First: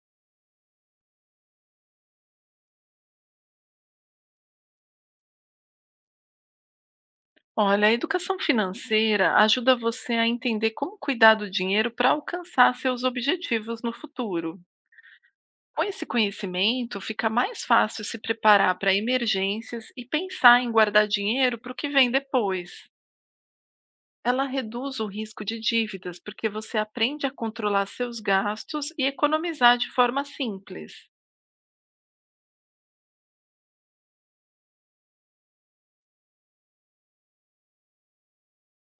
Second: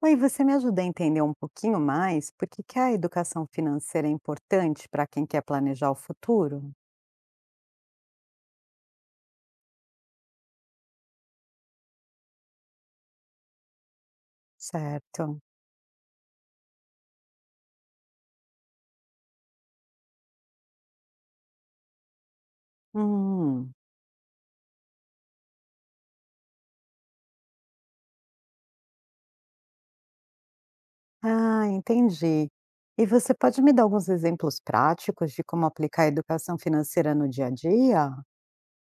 Oi, você me ajuda a entender um pouquinho mais por que a educação financeira é importante para quem quer planejar o futuro? Olha, a educação financeira ajuda você a entender como cuidar do dinheiro para alcançar seus objetivos no futuro. Certo. Com esse conhecimento, fica mais fácil se preparar para emergências e pensar em guardar dinheiro para o que vem depois. Hum, Ela reduz o risco de dívidas porque você aprende a controlar seus gastos e economizar de forma simples. ah, entendi. E você pode me dar alguns exemplos práticos de como aplicar a educação financeira no dia a dia?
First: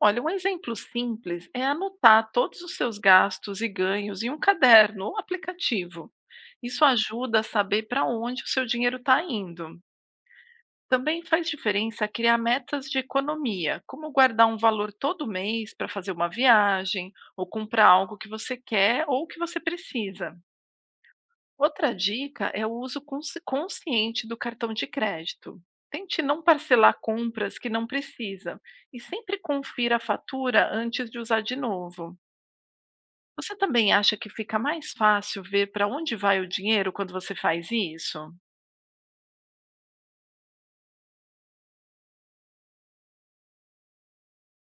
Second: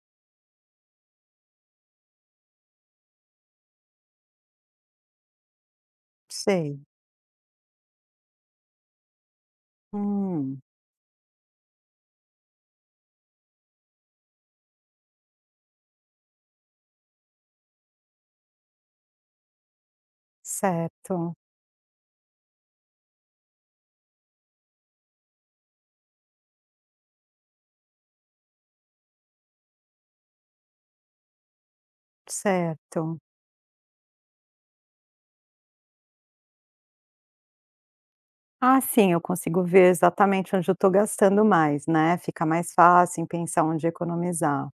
Olha, um exemplo simples é anotar todos os seus gastos e ganhos em um caderno ou aplicativo. Sei. Isso ajuda a saber para onde o seu dinheiro está indo. Hum, Também faz diferença criar metas de economia, como guardar um valor todo mês para fazer uma viagem ou comprar algo que você quer ou que você precisa. certo, Outra dica é o uso consciente do cartão de crédito. Tente não parcelar compras que não precisa e sempre confira a fatura antes de usar de novo. certo. Você também acha que fica mais fácil ver para onde vai o dinheiro quando você faz isso? Ah, sim, eu consigo ver exatamente onde eu estou gastando mais, né? Fica mais fácil em pensar onde economizar.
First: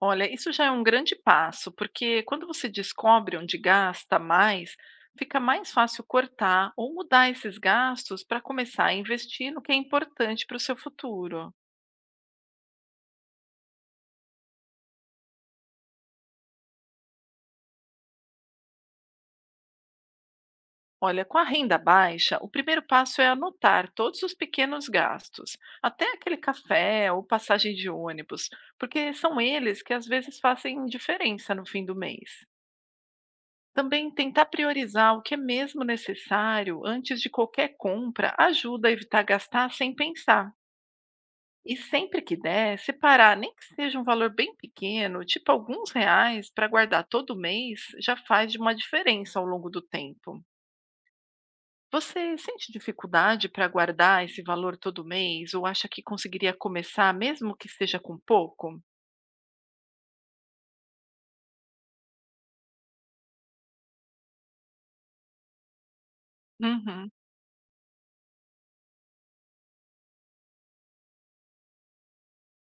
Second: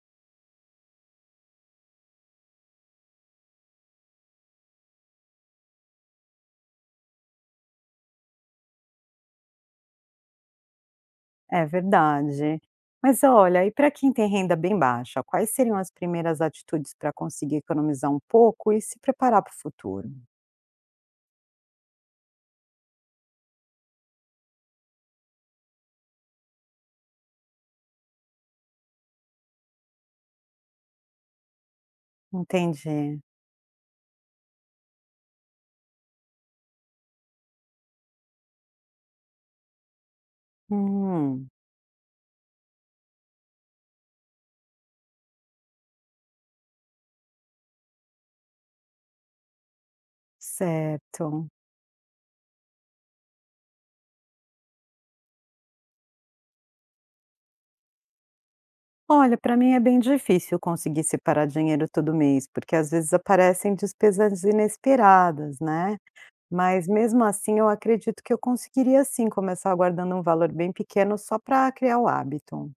Olha, isso já é um grande passo, porque quando você descobre onde gasta mais, fica mais fácil cortar ou mudar esses gastos para começar a investir no que é importante para o seu futuro. É verdade. Mas olha, e para quem tem renda bem baixa, quais seriam as primeiras atitudes para conseguir economizar um pouco e se preparar para o futuro? Olha, com a renda baixa, o primeiro passo é anotar todos os pequenos gastos, até aquele café ou passagem de ônibus, porque são eles que às vezes fazem diferença no fim do mês. Entendi. Também tentar priorizar o que é mesmo necessário antes de qualquer compra ajuda a evitar gastar sem pensar. Hum, E sempre que der, separar, nem que seja um valor bem pequeno, tipo alguns reais, para guardar todo mês, já faz de uma diferença ao longo do tempo. certo. Você sente dificuldade para guardar esse valor todo mês ou acha que conseguiria começar mesmo que seja com pouco? Olha, para mim é bem difícil conseguir separar dinheiro todo mês, porque às vezes aparecem despesas inesperadas, né? Mas Uhum. mesmo assim, eu acredito que eu conseguiria sim começar guardando um valor bem pequeno só para criar o hábito.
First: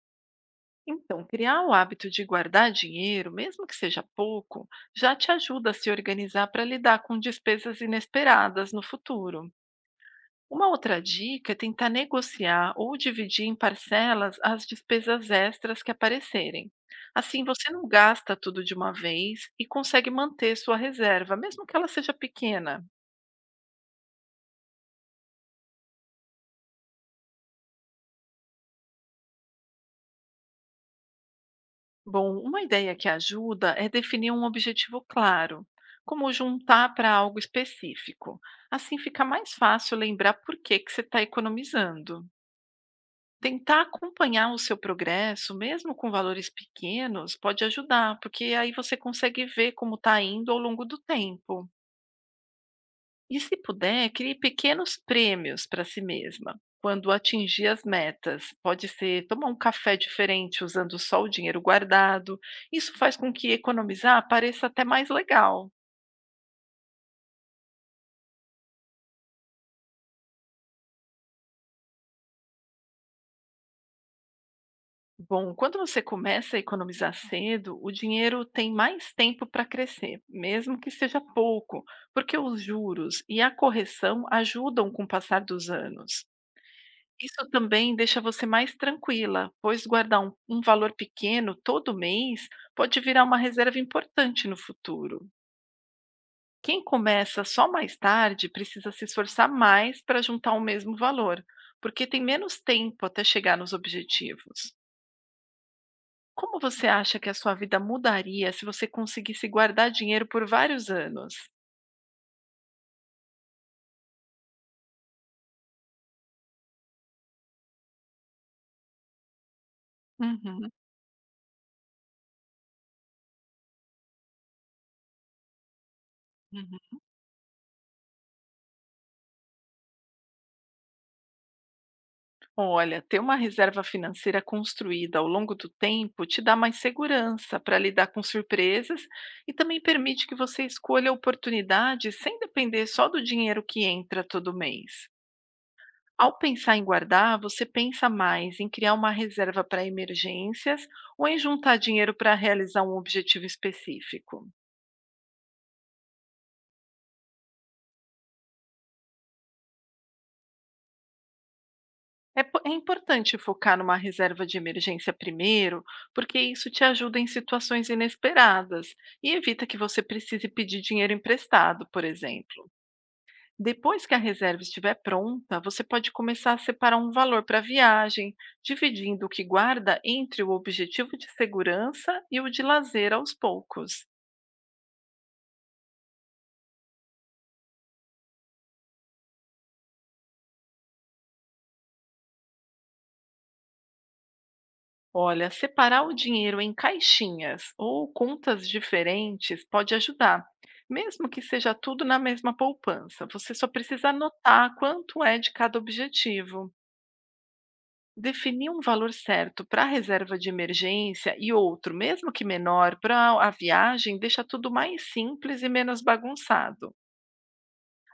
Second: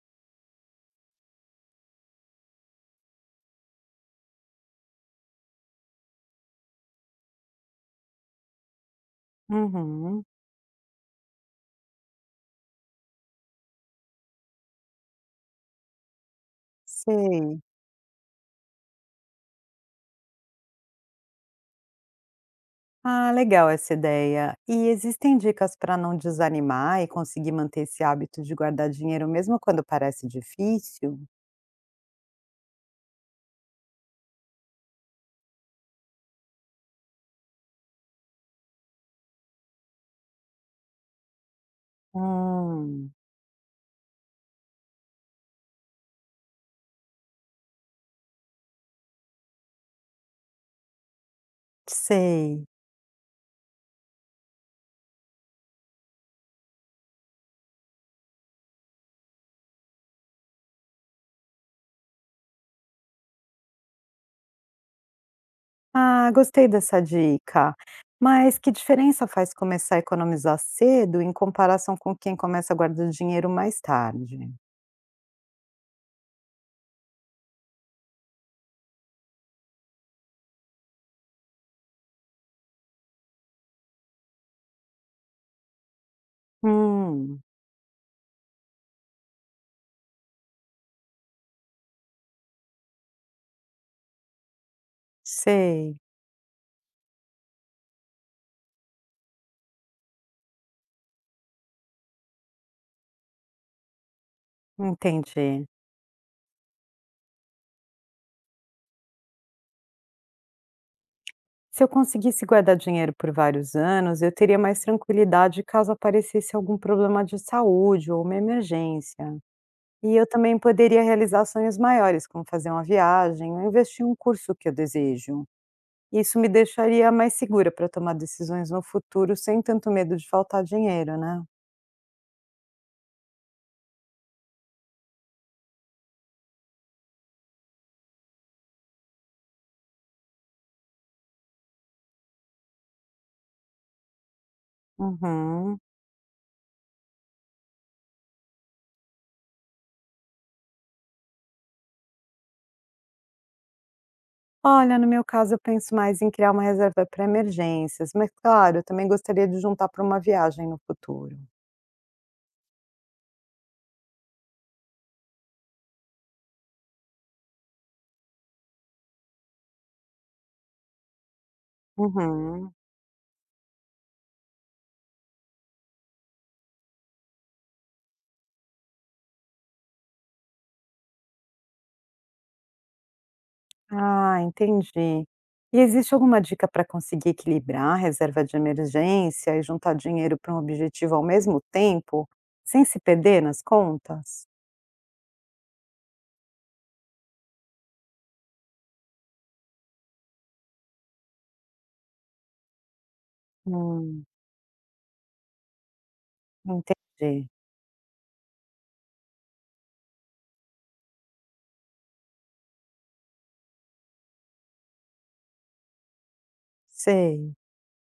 Então, criar o hábito de guardar dinheiro, mesmo que seja pouco, já te ajuda a se organizar para lidar com despesas inesperadas no futuro. Uhum, Uma outra dica é tentar negociar ou dividir em parcelas as despesas extras que aparecerem. Assim, sei. você não gasta tudo de uma vez e consegue manter sua reserva, mesmo que ela seja pequena. Ah, legal essa ideia. E existem dicas para não desanimar e conseguir manter esse hábito de guardar dinheiro mesmo quando parece difícil? Bom, uma ideia que ajuda é definir um objetivo claro, como juntar para algo específico. Assim fica mais fácil lembrar por que que você está economizando. Hum, Tentar acompanhar o seu progresso, mesmo com valores pequenos, pode ajudar, porque aí você consegue ver como está indo ao longo do tempo. sei. E se puder, crie pequenos prêmios para si mesma quando atingir as metas. Pode ser tomar um café diferente usando só o dinheiro guardado. Isso faz com que economizar pareça até mais legal. Ah, gostei dessa dica. Mas que diferença faz começar a economizar cedo em comparação com quem começa a guardar dinheiro mais tarde? Bom, quando você começa a economizar cedo, o dinheiro tem mais tempo para crescer, mesmo que seja pouco, porque os juros e a correção ajudam com o passar dos anos. Hum, Isso também deixa você mais tranquila, pois guardar um valor pequeno todo mês pode virar uma reserva importante no futuro. sei. Quem começa só mais tarde precisa se esforçar mais para juntar o mesmo valor, porque tem menos tempo até chegar nos objetivos. Entendi. Como você acha que a sua vida mudaria se você conseguisse guardar dinheiro por vários anos? Se eu conseguisse guardar dinheiro por vários anos, eu teria mais tranquilidade caso aparecesse algum problema de saúde ou uma emergência. E eu também Uhum, poderia realizar sonhos maiores, como fazer uma viagem ou investir em um curso que eu desejo. Isso me uhum. deixaria mais segura para tomar decisões no futuro sem tanto medo de faltar dinheiro, né? Olha, ter uma reserva financeira construída ao longo do tempo te dá mais segurança para lidar com surpresas e também permite que você escolha oportunidades sem depender só do dinheiro que entra todo mês. Uhum. Ao pensar em guardar, você pensa mais em criar uma reserva para emergências ou em juntar dinheiro para realizar um objetivo específico. Olha, no meu caso, eu penso mais em criar uma reserva para emergências, mas claro, eu também gostaria de juntar para uma viagem no futuro. É, é importante focar numa reserva de emergência primeiro, porque isso te ajuda em situações inesperadas e evita que você precise pedir dinheiro emprestado, por exemplo. Uhum. Depois que a reserva estiver pronta, você pode começar a separar um valor para a viagem, dividindo o que guarda entre o objetivo de segurança e o de lazer aos poucos. Ah, entendi. E existe alguma dica para conseguir equilibrar a reserva de emergência e juntar dinheiro para um objetivo ao mesmo tempo, sem se perder nas contas? Olha, separar o dinheiro em caixinhas ou contas diferentes pode ajudar, mesmo que seja tudo na mesma poupança. Você só precisa Hum, anotar quanto é de cada objetivo. entendi. Definir um valor certo para a reserva de emergência e outro, mesmo que menor, para a viagem, deixa tudo mais simples e menos bagunçado. Sei.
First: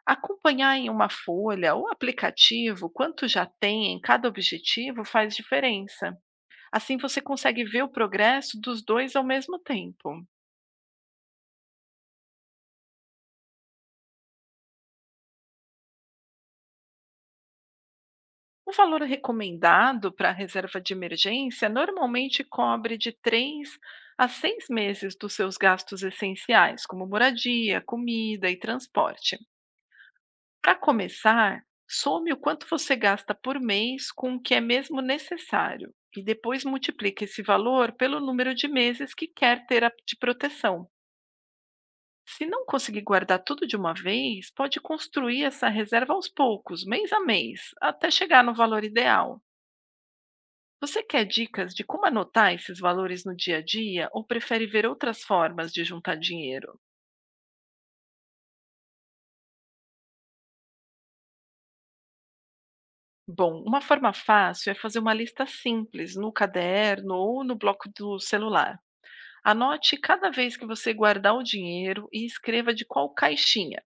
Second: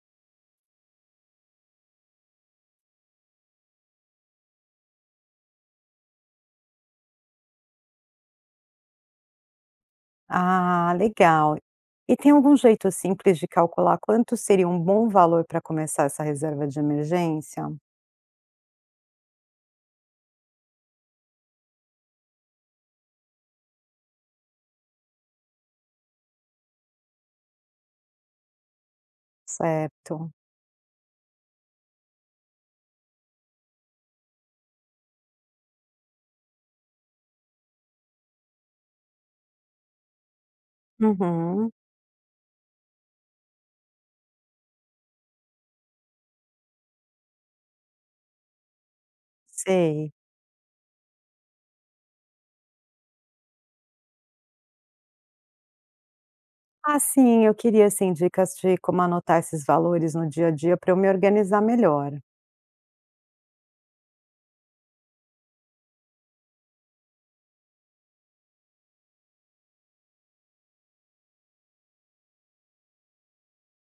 Acompanhar em uma folha ou aplicativo quanto já tem em cada objetivo faz diferença. Assim você consegue ver o progresso dos dois ao mesmo tempo. Ah, legal. E tem algum jeito simples de calcular quanto seria um bom valor para começar essa reserva de emergência? O valor recomendado para a reserva de emergência normalmente cobre de 3 a 6 meses dos seus gastos essenciais, como moradia, comida e transporte. Certo. Para começar, some o quanto você gasta por mês com o que é mesmo necessário e depois multiplique esse valor pelo número de meses que quer de proteção. Uhum, Se não conseguir guardar tudo de uma vez, pode construir essa reserva aos poucos, mês a mês, até chegar no valor ideal. sei. Você quer dicas de como anotar esses valores no dia a dia ou prefere ver outras formas de juntar dinheiro? Ah, sim, eu queria assim, dicas de como anotar esses valores no dia a dia para eu me organizar melhor. Bom, uma forma fácil é fazer uma lista simples no caderno ou no bloco do celular. Anote cada vez que você guardar o dinheiro e escreva de qual caixinha,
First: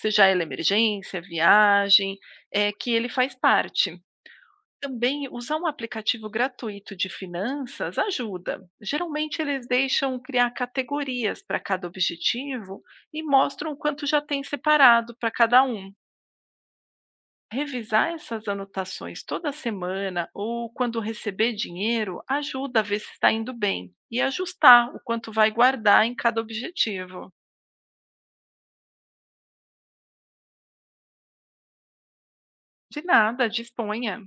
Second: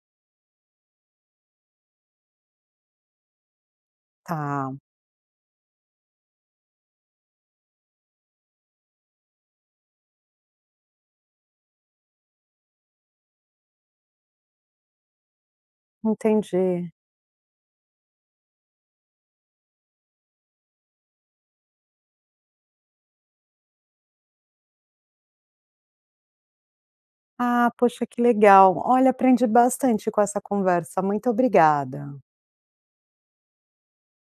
seja ela emergência, viagem, é que ele faz parte. Tá, Também usar um aplicativo gratuito de finanças ajuda. Geralmente eles deixam criar categorias para cada objetivo e mostram quanto já tem separado para cada um. entendi. Revisar essas anotações toda semana ou quando receber dinheiro ajuda a ver se está indo bem e ajustar o quanto vai guardar em cada objetivo. Ah, poxa, que legal. Olha, aprendi bastante com essa conversa. Muito obrigada. De nada, disponha.